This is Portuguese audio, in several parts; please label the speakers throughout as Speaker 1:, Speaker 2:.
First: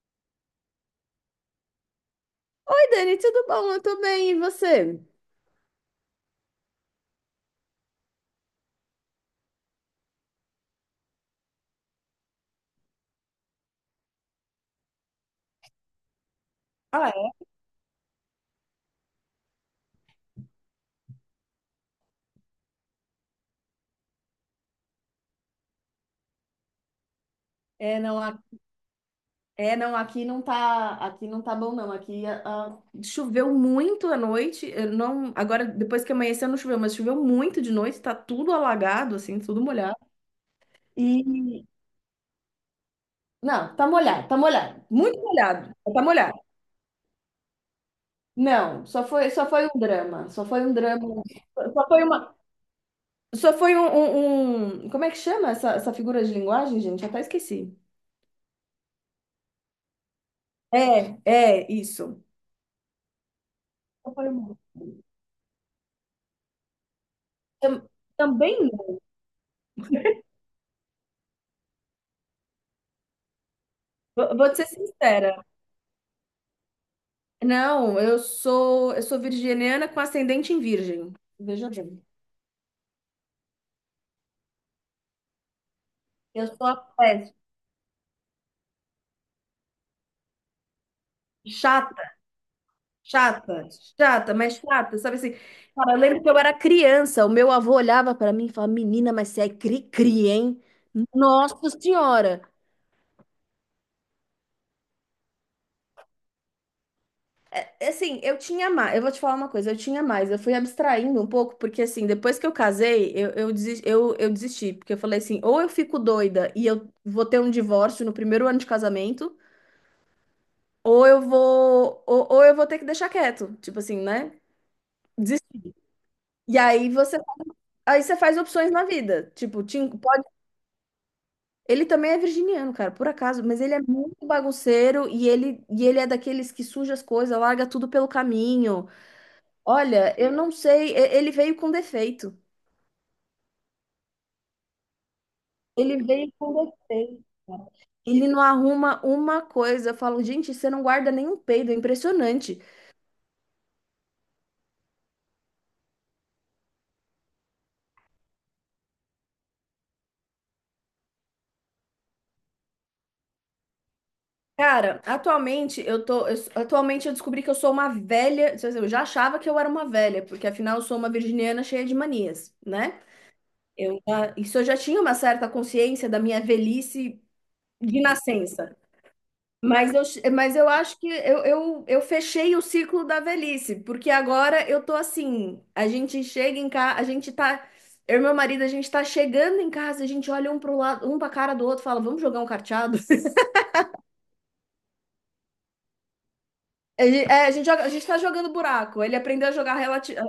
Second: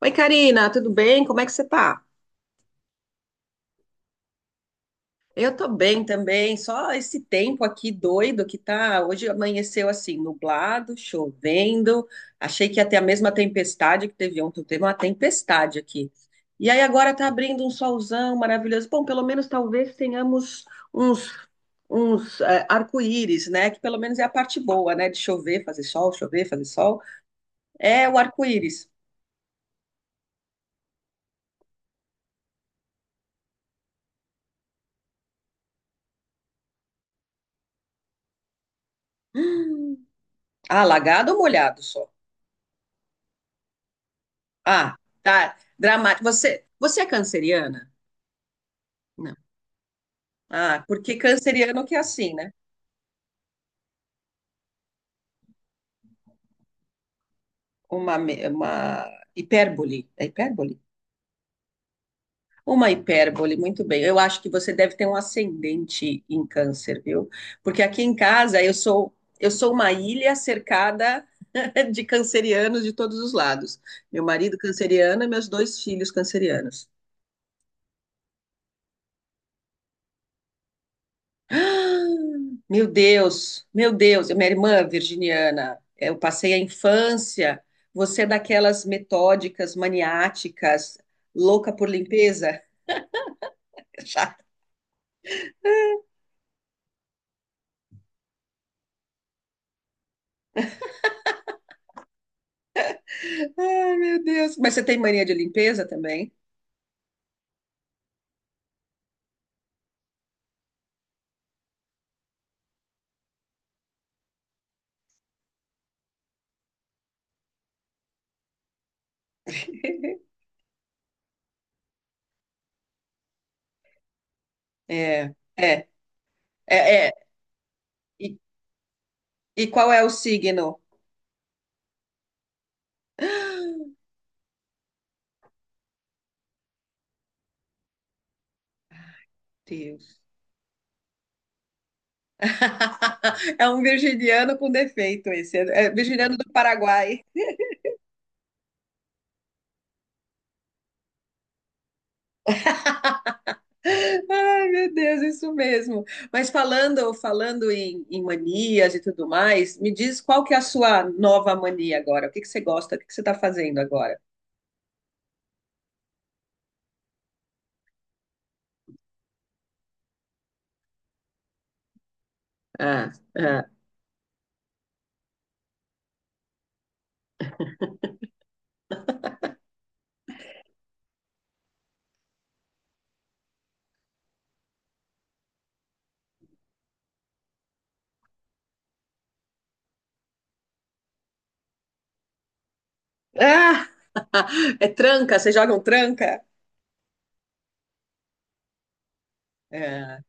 Speaker 1: Oi, Karina, tudo bem? Como é que você tá?
Speaker 2: Oi, Dani, tudo bom? Eu tô bem, e você?
Speaker 1: Eu tô bem também, só esse tempo aqui doido que tá. Hoje amanheceu assim, nublado, chovendo. Achei que ia ter a mesma tempestade que teve ontem, teve uma tempestade aqui. E aí agora tá
Speaker 2: Ah,
Speaker 1: abrindo um solzão maravilhoso. Bom, pelo menos talvez tenhamos uns, uns arco-íris, né? Que pelo menos é a parte boa, né? De chover, fazer sol, chover, fazer sol.
Speaker 2: é, É,
Speaker 1: É o
Speaker 2: não,
Speaker 1: arco-íris.
Speaker 2: é, não, aqui não tá bom, não. Aqui choveu muito à noite. Eu não, agora, depois que amanheceu, não choveu, mas choveu muito de noite, tá tudo alagado, assim, tudo molhado.
Speaker 1: Ah, lagado ou
Speaker 2: E
Speaker 1: molhado só?
Speaker 2: não, tá molhado,
Speaker 1: Ah,
Speaker 2: muito
Speaker 1: tá.
Speaker 2: molhado, tá
Speaker 1: Dramático.
Speaker 2: molhado.
Speaker 1: Você, você é canceriana?
Speaker 2: Não, só foi,
Speaker 1: Não.
Speaker 2: só foi um drama, só foi um
Speaker 1: Ah,
Speaker 2: drama,
Speaker 1: porque canceriano
Speaker 2: só
Speaker 1: que é
Speaker 2: foi
Speaker 1: assim,
Speaker 2: uma,
Speaker 1: né?
Speaker 2: só foi um, um- um- como é que chama essa figura de linguagem, gente? Eu até esqueci.
Speaker 1: Uma hipérbole. É hipérbole?
Speaker 2: É, é, isso.
Speaker 1: Uma hipérbole, muito bem. Eu acho que você deve ter um ascendente em câncer, viu? Porque
Speaker 2: Tam-
Speaker 1: aqui em casa
Speaker 2: Também
Speaker 1: eu
Speaker 2: não.
Speaker 1: sou eu sou uma ilha cercada de cancerianos de todos os lados. Meu
Speaker 2: Vou
Speaker 1: marido
Speaker 2: te ser
Speaker 1: canceriano e
Speaker 2: sincera.
Speaker 1: meus dois filhos cancerianos.
Speaker 2: Não, eu sou virginiana com ascendente em virgem. Veja bem.
Speaker 1: Meu Deus, minha irmã virginiana, eu
Speaker 2: Eu
Speaker 1: passei a
Speaker 2: sou a peste.
Speaker 1: infância. Você é daquelas metódicas, maniáticas, louca por
Speaker 2: Chata,
Speaker 1: limpeza?
Speaker 2: chata, chata,
Speaker 1: Chata.
Speaker 2: mas chata, sabe assim? Cara, eu lembro que eu era criança, o meu avô olhava pra mim e falava: Menina, mas você é cri-cri, hein? Nossa Senhora!
Speaker 1: Ai, meu Deus. Mas você tem mania de limpeza também?
Speaker 2: Assim, eu tinha mais. Eu vou te falar uma coisa, eu tinha mais. Eu fui abstraindo um pouco, porque assim, depois que eu casei, eu desisti. Porque eu falei assim, ou eu fico doida e eu vou ter um divórcio no primeiro ano de casamento, ou eu vou ter que deixar quieto. Tipo assim, né?
Speaker 1: É,
Speaker 2: Desistir.
Speaker 1: é,
Speaker 2: E aí
Speaker 1: é, é.
Speaker 2: você, aí você
Speaker 1: E,
Speaker 2: faz opções na vida. Tipo,
Speaker 1: e
Speaker 2: Tim,
Speaker 1: qual é o
Speaker 2: pode.
Speaker 1: signo?
Speaker 2: Ele também é virginiano, cara, por acaso, mas ele é muito bagunceiro e ele é daqueles que suja as coisas, larga tudo pelo caminho. Olha,
Speaker 1: Deus.
Speaker 2: eu não sei, ele veio com defeito.
Speaker 1: É um virginiano com defeito esse. É
Speaker 2: Ele veio
Speaker 1: virginiano do
Speaker 2: com
Speaker 1: Paraguai.
Speaker 2: defeito, cara. Ele não arruma uma coisa. Eu falo, gente, você não guarda nenhum peido, é impressionante.
Speaker 1: Ai, meu Deus, isso mesmo. Mas falando, falando em manias e tudo mais, me diz qual que é a sua nova mania agora? O que que você gosta? O que que você está fazendo agora?
Speaker 2: Cara, atualmente eu descobri que eu sou uma velha, quer dizer, eu já achava que eu era uma velha, porque afinal eu sou uma virginiana cheia de manias, né?
Speaker 1: Ah, ah.
Speaker 2: Isso eu já tinha uma certa consciência da minha velhice de nascença. Mas eu acho que eu fechei o ciclo da velhice, porque agora eu tô assim, a gente chega em casa, a gente tá, eu e meu marido, a gente tá chegando em casa, a gente olha um pro lado, um pra cara do outro, fala, vamos jogar um carteado?
Speaker 1: Ah, é tranca, você joga um tranca?
Speaker 2: A gente tá jogando buraco, ele aprendeu a jogar.
Speaker 1: É.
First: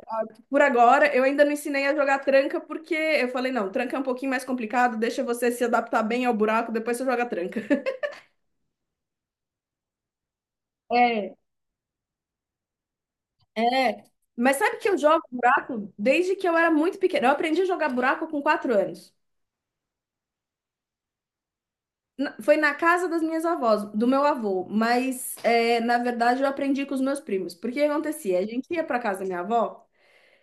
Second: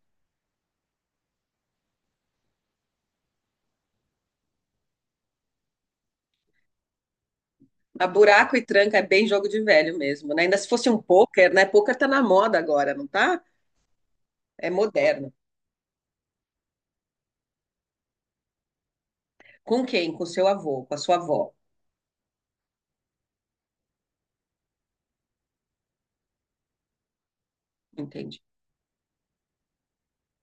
Speaker 2: Por agora, eu ainda não ensinei a jogar tranca, porque eu falei, não, tranca é um pouquinho mais complicado, deixa você se adaptar bem ao buraco, depois você joga tranca.
Speaker 1: A buraco e tranca é bem jogo de velho mesmo, né? Ainda se fosse um
Speaker 2: É.
Speaker 1: pôquer, né? Pôquer tá na moda agora, não tá?
Speaker 2: É, mas
Speaker 1: É
Speaker 2: sabe que eu jogo
Speaker 1: moderno.
Speaker 2: buraco desde que eu era muito pequena. Eu aprendi a jogar buraco com quatro anos.
Speaker 1: Com quem? Com seu avô, com a sua avó,
Speaker 2: Foi na casa das minhas avós, do meu avô, mas é, na verdade eu aprendi com os meus primos. Porque o que
Speaker 1: entende?
Speaker 2: acontecia? A gente ia para casa da minha avó,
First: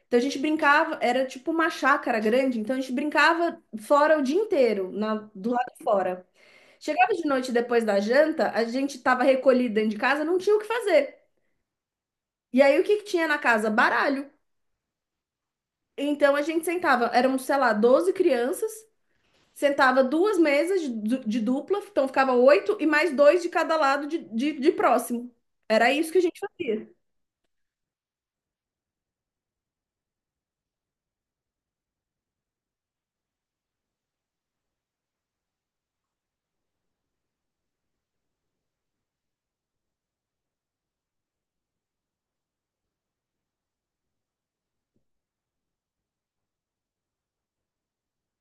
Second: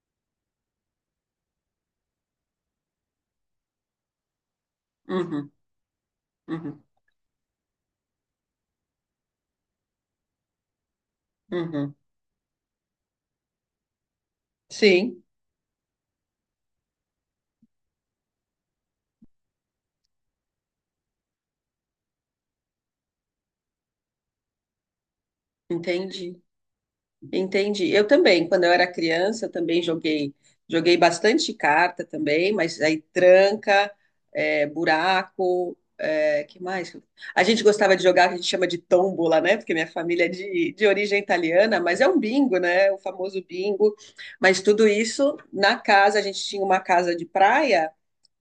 Speaker 2: então a gente brincava, era tipo uma chácara grande, então a gente brincava fora o dia inteiro, do
Speaker 1: Uhum,
Speaker 2: lado de fora.
Speaker 1: uhum,
Speaker 2: Chegava de noite depois da janta, a gente estava recolhido dentro de casa, não tinha o que fazer.
Speaker 1: uhum.
Speaker 2: E aí o que que tinha na casa? Baralho.
Speaker 1: Sim,
Speaker 2: Então a gente sentava, eram, sei lá, 12 crianças. Sentava duas mesas de dupla, então ficava oito e mais dois de cada lado de, de próximo. Era isso que a gente
Speaker 1: entendi.
Speaker 2: fazia.
Speaker 1: Entendi. Eu também, quando eu era criança, eu também joguei, joguei bastante carta também, mas aí tranca, é, buraco, é, que mais? A gente gostava de jogar, que a gente chama de tombola, né? Porque minha família é de origem italiana, mas é um bingo, né? O famoso bingo. Mas tudo isso na casa, a gente tinha uma casa de praia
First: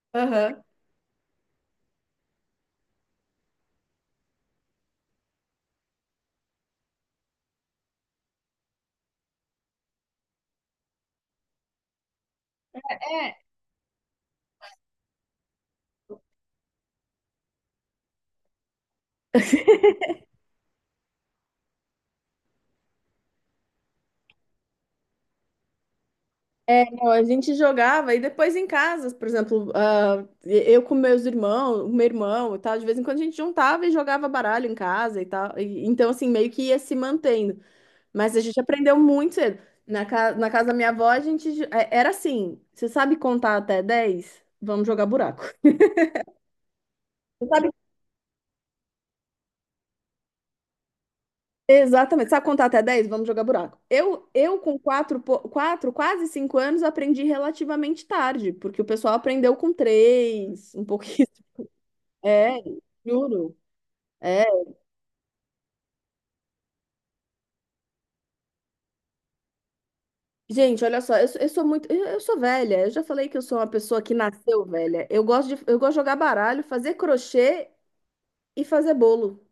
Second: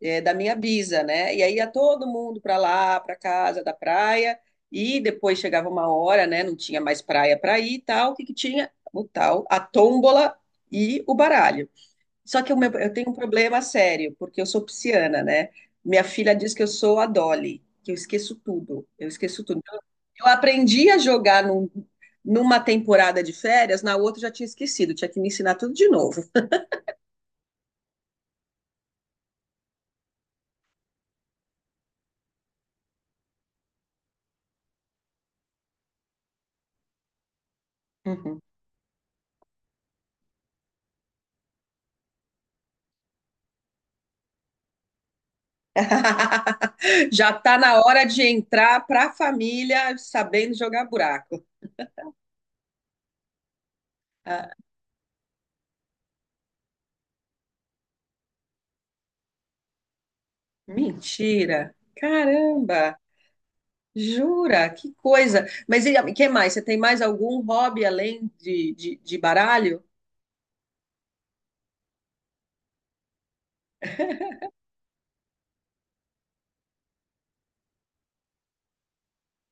Speaker 1: é, da minha
Speaker 2: Aham.
Speaker 1: bisa, né? E aí ia todo mundo para lá, para casa da praia, e depois chegava uma hora, né? Não tinha mais praia para ir e tal. O que que tinha? O tal, a tômbola e o baralho. Só que eu tenho um problema sério, porque eu sou pisciana, né? Minha filha diz que eu sou a Dolly, que eu esqueço tudo, eu esqueço tudo. Eu aprendi a jogar numa temporada de férias, na outra eu já tinha esquecido, tinha que me ensinar tudo de novo.
Speaker 2: É, não, a gente jogava e depois em casa, por exemplo, eu com meus irmãos, o meu irmão e tal, de vez em quando a gente juntava e jogava baralho em casa e tal. Então, assim, meio que ia se mantendo. Mas a gente aprendeu muito cedo. Na casa da minha avó, a gente era assim: você sabe contar até 10, vamos jogar buraco.
Speaker 1: Já
Speaker 2: Você
Speaker 1: tá
Speaker 2: sabe
Speaker 1: na hora de entrar para a família sabendo jogar buraco.
Speaker 2: Exatamente. Sabe contar até dez, vamos jogar buraco. Eu,
Speaker 1: Ah,
Speaker 2: eu com 4, quatro quase 5 anos, aprendi relativamente tarde, porque o pessoal aprendeu com três um pouquinho.
Speaker 1: mentira!
Speaker 2: É,
Speaker 1: Caramba!
Speaker 2: juro. É.
Speaker 1: Jura? Que coisa! Mas e que mais? Você tem mais algum hobby além de baralho?
Speaker 2: Gente, olha só, eu sou muito. Eu sou velha. Eu já falei que eu sou uma pessoa que nasceu velha. Eu gosto de jogar baralho, fazer crochê e fazer bolo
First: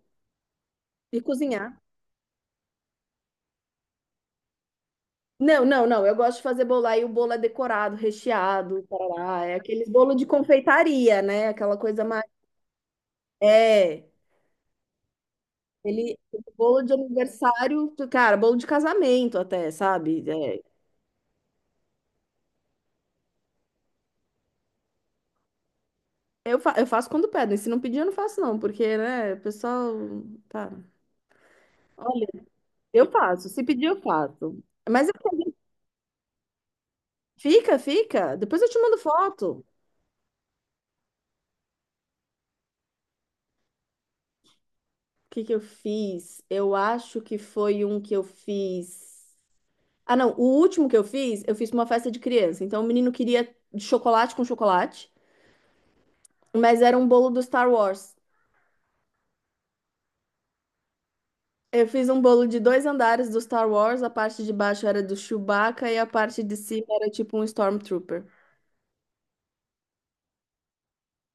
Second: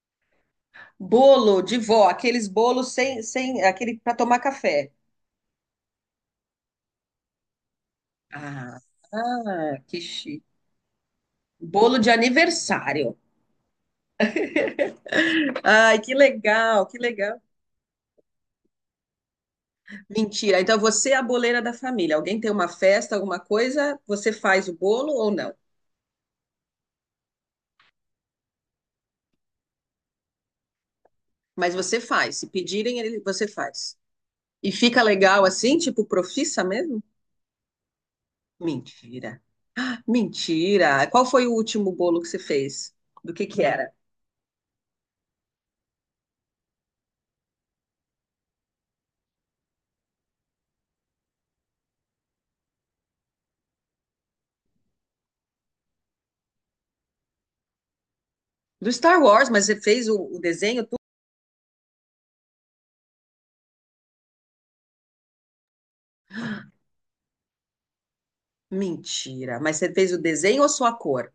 Speaker 2: e
Speaker 1: Bolo de
Speaker 2: cozinhar.
Speaker 1: vó, aqueles bolos sem aquele para tomar café.
Speaker 2: Não, não, não. Eu gosto de fazer bolo. Aí o bolo é decorado,
Speaker 1: Ah,
Speaker 2: recheado, tarará. É
Speaker 1: ah,
Speaker 2: aqueles
Speaker 1: que
Speaker 2: bolo de
Speaker 1: chique.
Speaker 2: confeitaria, né? Aquela
Speaker 1: Bolo
Speaker 2: coisa
Speaker 1: de
Speaker 2: mais.
Speaker 1: aniversário.
Speaker 2: É.
Speaker 1: Ai, que
Speaker 2: Ele, Bolo
Speaker 1: legal,
Speaker 2: de
Speaker 1: que legal.
Speaker 2: aniversário, cara, bolo de casamento até, sabe?
Speaker 1: Mentira.
Speaker 2: É,
Speaker 1: Então você é a boleira da família. Alguém tem uma festa, alguma coisa, você faz o bolo ou não?
Speaker 2: eu faço quando pedem. Se não pedir, eu não faço, não, porque, né, o pessoal. Tá.
Speaker 1: Mas você
Speaker 2: Olha,
Speaker 1: faz. Se pedirem,
Speaker 2: eu
Speaker 1: você
Speaker 2: faço. Se pedir,
Speaker 1: faz.
Speaker 2: eu faço.
Speaker 1: E fica
Speaker 2: Mas eu
Speaker 1: legal
Speaker 2: falei,
Speaker 1: assim, tipo profissa mesmo?
Speaker 2: fica, fica. Depois eu te mando
Speaker 1: Mentira.
Speaker 2: foto.
Speaker 1: Mentira. Qual foi o último bolo que você fez? Do que era?
Speaker 2: O que que eu fiz? Eu acho que foi um que eu fiz. Ah, não, o último que eu fiz pra uma festa de criança. Então o menino queria chocolate com chocolate, mas era um bolo do Star Wars.
Speaker 1: Do Star Wars, mas você fez o desenho? Tudo?
Speaker 2: Eu fiz um bolo de dois andares do Star Wars, a parte de baixo era do Chewbacca e a parte de cima era tipo um Stormtrooper.
Speaker 1: Mentira. Mas você fez o desenho ou só a cor?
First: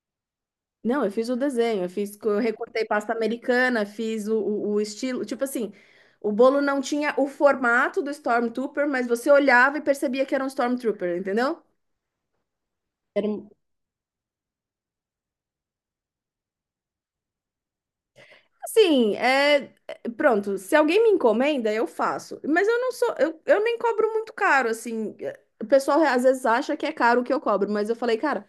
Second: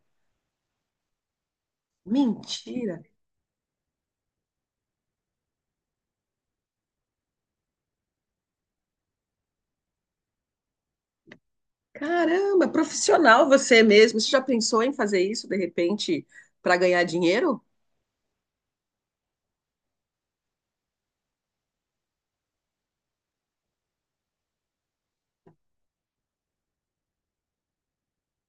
Speaker 2: Não, eu fiz o desenho, eu fiz, eu recortei
Speaker 1: Mentira.
Speaker 2: pasta americana, fiz o estilo, tipo assim, o bolo não tinha o formato do Stormtrooper, mas você olhava e percebia que era um Stormtrooper, entendeu?
Speaker 1: Caramba, profissional você mesmo. Você já pensou em fazer isso de repente para ganhar dinheiro?
Speaker 2: Assim, pronto, se alguém me encomenda, eu faço. Mas eu não sou, eu nem cobro muito caro, assim. É, o pessoal às vezes acha que é caro o que eu cobro, mas eu falei, cara,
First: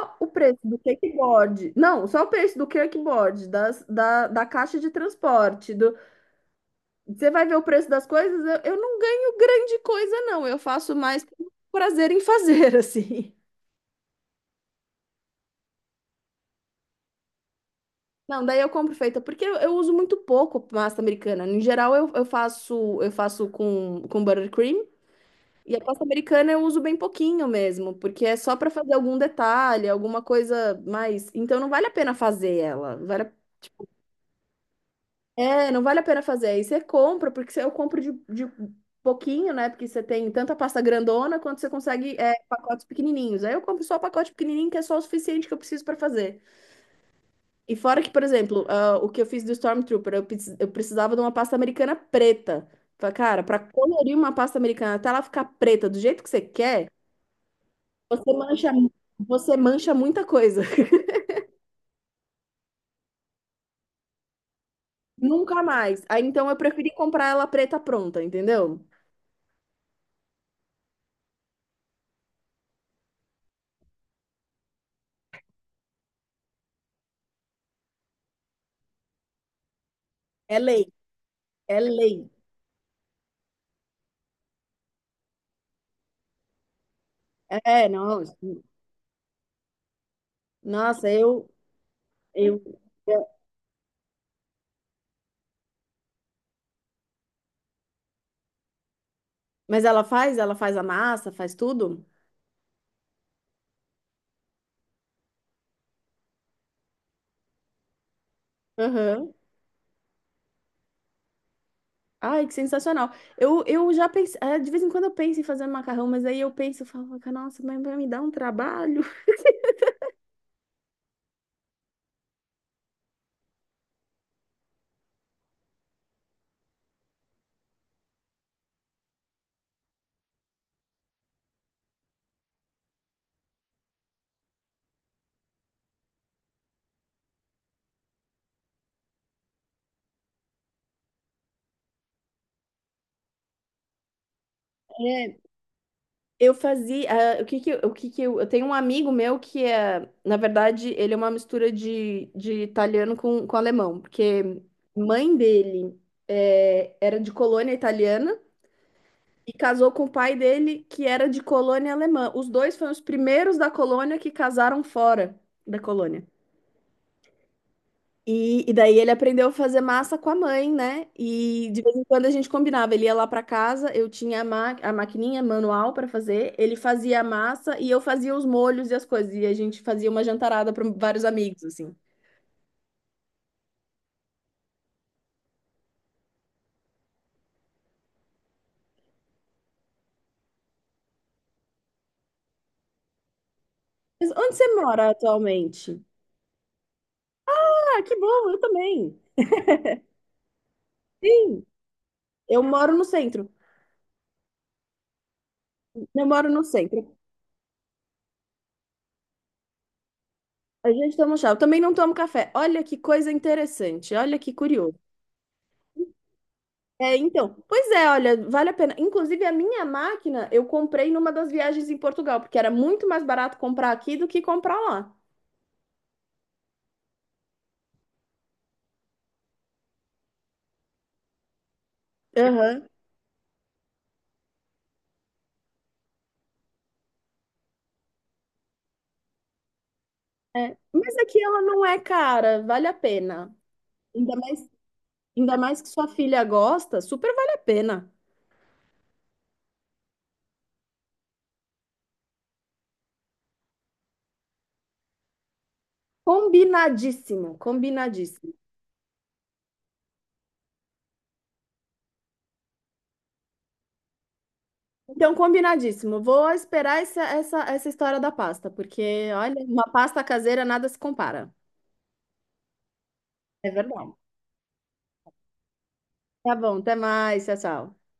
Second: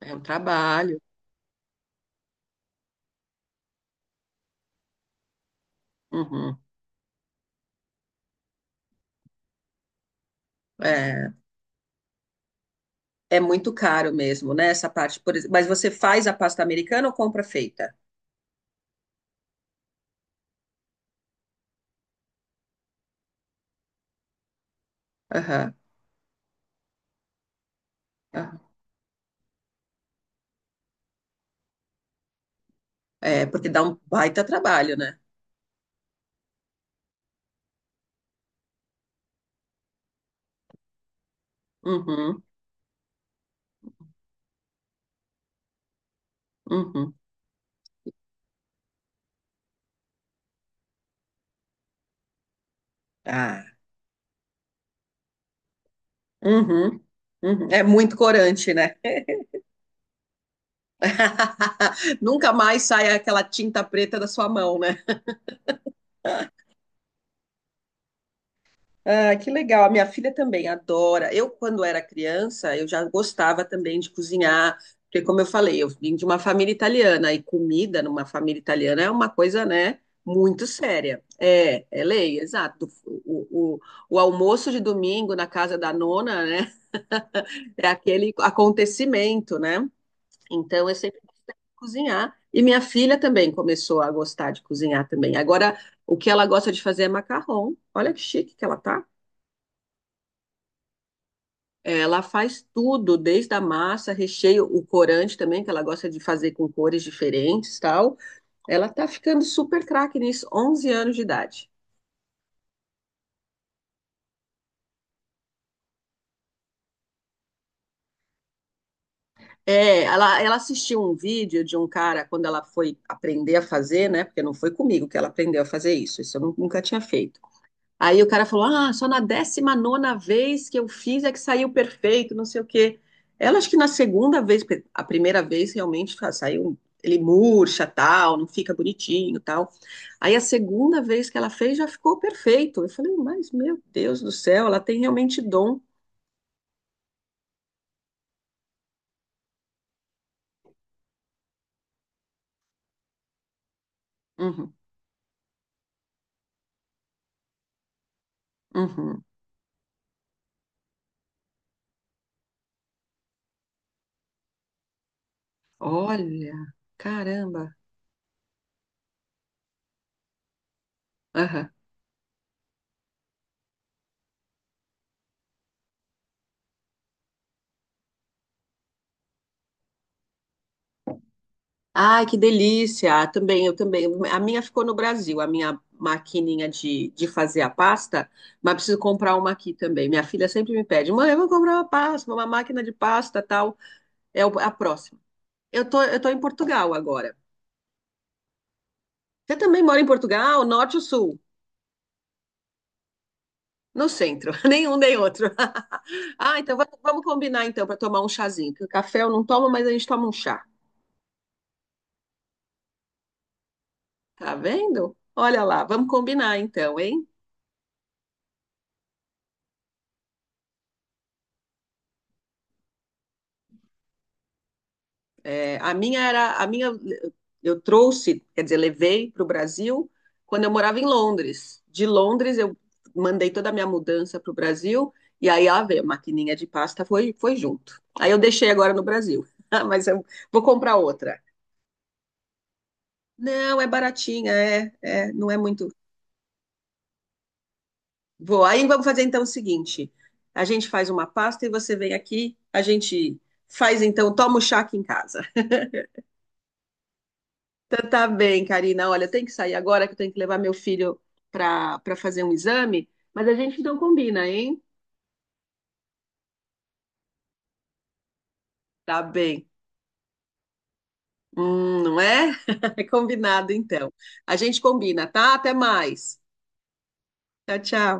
Speaker 1: É um
Speaker 2: o preço do
Speaker 1: trabalho.
Speaker 2: kickboard. Não, só o preço do kickboard, da caixa de transporte, do...
Speaker 1: Uhum.
Speaker 2: Você vai ver o preço das coisas, eu não ganho grande coisa, não. Eu faço mais
Speaker 1: É,
Speaker 2: por prazer em fazer, assim.
Speaker 1: é muito caro mesmo, né? Essa parte, por exemplo. Mas você faz a pasta americana ou compra feita?
Speaker 2: Não, daí eu compro feita, porque eu uso muito pouco massa americana. Em geral, eu faço com buttercream.
Speaker 1: Aham,
Speaker 2: E a pasta americana eu uso bem pouquinho mesmo, porque é só
Speaker 1: aham.
Speaker 2: para fazer algum detalhe, alguma coisa mais. Então não vale a pena fazer ela.
Speaker 1: É, porque dá um baita trabalho, né?
Speaker 2: É, não vale a pena fazer. Aí você compra, porque eu compro de, pouquinho, né? Porque você tem tanta pasta grandona quanto você consegue,
Speaker 1: Uhum,
Speaker 2: pacotes pequenininhos. Aí eu compro só o pacote pequenininho, que é só o suficiente que eu preciso para fazer.
Speaker 1: uhum.
Speaker 2: E fora que, por exemplo, o que eu fiz do Stormtrooper, eu precisava de uma pasta americana preta. Falei, cara, para
Speaker 1: Ah,
Speaker 2: colorir uma pasta americana até ela ficar preta do jeito que você quer.
Speaker 1: uhum, uhum. É muito
Speaker 2: Você
Speaker 1: corante,
Speaker 2: mancha,
Speaker 1: né?
Speaker 2: você mancha muita coisa.
Speaker 1: Nunca mais sai aquela tinta preta da sua mão, né?
Speaker 2: Nunca mais. Aí então eu preferi comprar ela preta pronta, entendeu?
Speaker 1: Ah, que legal. A minha filha também adora. Eu, quando era criança, eu já gostava também de cozinhar, porque, como eu falei, eu vim de uma família italiana e comida numa família italiana é uma coisa, né,
Speaker 2: É
Speaker 1: muito
Speaker 2: lei,
Speaker 1: séria.
Speaker 2: é
Speaker 1: É, é
Speaker 2: lei.
Speaker 1: lei, exato. O, o, o almoço de domingo na casa da nona, né, é
Speaker 2: É, não.
Speaker 1: aquele acontecimento, né? Então, eu
Speaker 2: Nossa,
Speaker 1: sempre gostei de cozinhar.
Speaker 2: eu.
Speaker 1: E minha filha
Speaker 2: eu-
Speaker 1: também começou a gostar de cozinhar também. Agora, o que ela gosta de fazer é macarrão. Olha que chique que ela tá.
Speaker 2: mas ela faz a massa, faz
Speaker 1: É,
Speaker 2: tudo?
Speaker 1: ela faz tudo, desde a massa, recheio, o corante também, que ela gosta de fazer com cores diferentes, tal. Ela tá
Speaker 2: Aham.
Speaker 1: ficando super craque nisso, 11 anos de idade.
Speaker 2: Ai, que sensacional. Eu já pensei, de vez em quando eu penso em fazer um macarrão, mas aí eu penso, eu falo, nossa, mas vai me dar um trabalho.
Speaker 1: É, ela assistiu um vídeo de um cara quando ela foi aprender a fazer, né? Porque não foi comigo que ela aprendeu a fazer isso, nunca tinha feito. Aí o cara falou: Ah, só na 19ª vez que eu fiz é que saiu perfeito, não sei o quê. Ela acho que na segunda vez, porque a primeira vez realmente saiu, ele murcha, tal, não fica bonitinho, tal. Aí a segunda vez que ela fez já ficou perfeito. Eu falei: Mas meu Deus do céu, ela tem
Speaker 2: É,
Speaker 1: realmente dom.
Speaker 2: Eu- o que que eu tenho um amigo meu que é, na verdade, ele é uma mistura de, italiano com, alemão, porque
Speaker 1: Uhum,
Speaker 2: mãe dele era de colônia italiana
Speaker 1: uhum.
Speaker 2: e casou com o pai dele que era de colônia alemã. Os dois foram os primeiros da colônia que casaram fora da colônia.
Speaker 1: Olha, caramba.
Speaker 2: E daí ele aprendeu a fazer massa com a mãe, né?
Speaker 1: Aham.
Speaker 2: E de vez em quando a gente combinava. Ele ia lá para casa, eu tinha a maquininha manual para fazer, ele fazia a massa e eu fazia os molhos e as coisas. E a gente fazia uma jantarada para vários amigos, assim.
Speaker 1: Ai, que delícia! Ah, também, eu também. A minha ficou no Brasil, a minha maquininha de fazer a pasta, mas preciso comprar uma aqui também. Minha filha sempre me pede, mãe, eu vou comprar uma pasta, uma máquina de pasta, tal.
Speaker 2: Mas
Speaker 1: É
Speaker 2: onde
Speaker 1: a
Speaker 2: você mora
Speaker 1: próxima. Eu
Speaker 2: atualmente?
Speaker 1: tô, eu tô em Portugal agora.
Speaker 2: Ah, que bom, eu também.
Speaker 1: Você também mora em Portugal, norte ou sul?
Speaker 2: Sim, eu moro no centro.
Speaker 1: No centro, nenhum nem outro.
Speaker 2: Eu moro
Speaker 1: Ah,
Speaker 2: no
Speaker 1: então vamos,
Speaker 2: centro.
Speaker 1: vamos combinar então para tomar um chazinho, porque o café eu não tomo, mas a gente toma um chá.
Speaker 2: A gente toma chá. Eu também não tomo café. Olha que coisa interessante, olha que
Speaker 1: Tá
Speaker 2: curioso.
Speaker 1: vendo? Olha lá, vamos combinar então,
Speaker 2: É,
Speaker 1: hein?
Speaker 2: então, pois é, olha, vale a pena. Inclusive, a minha máquina eu comprei numa das viagens em Portugal, porque era muito mais barato comprar aqui do que comprar lá.
Speaker 1: É, a minha era, a minha eu trouxe, quer dizer, levei para o Brasil quando eu morava em Londres. De Londres eu
Speaker 2: Aham.
Speaker 1: mandei toda a minha mudança para o Brasil e aí a maquininha de pasta foi junto. Aí eu deixei agora no Brasil, mas eu vou
Speaker 2: É,
Speaker 1: comprar
Speaker 2: mas
Speaker 1: outra.
Speaker 2: aqui ela não é cara, vale a pena.
Speaker 1: Não, é
Speaker 2: Ainda
Speaker 1: baratinha,
Speaker 2: mais,
Speaker 1: é, é, não é
Speaker 2: ainda mais
Speaker 1: muito.
Speaker 2: que sua filha gosta, super vale a pena.
Speaker 1: Vou. Aí vamos fazer então o seguinte: a gente faz uma pasta e você vem aqui, a gente faz então, toma o chá aqui em casa.
Speaker 2: Combinadíssimo,
Speaker 1: Então tá
Speaker 2: combinadíssimo.
Speaker 1: bem, Karina. Olha, eu tenho que sair agora que eu tenho que levar meu filho para fazer um exame, mas a gente não combina, hein?
Speaker 2: Então, combinadíssimo. Vou esperar essa história da pasta,
Speaker 1: Tá
Speaker 2: porque, olha,
Speaker 1: bem.
Speaker 2: uma pasta caseira nada se compara.
Speaker 1: Não é? É
Speaker 2: É
Speaker 1: combinado então.
Speaker 2: verdade.
Speaker 1: A gente combina, tá? Até mais.
Speaker 2: Tá bom, até mais, tchau,
Speaker 1: Tchau,
Speaker 2: tchau.
Speaker 1: tchau.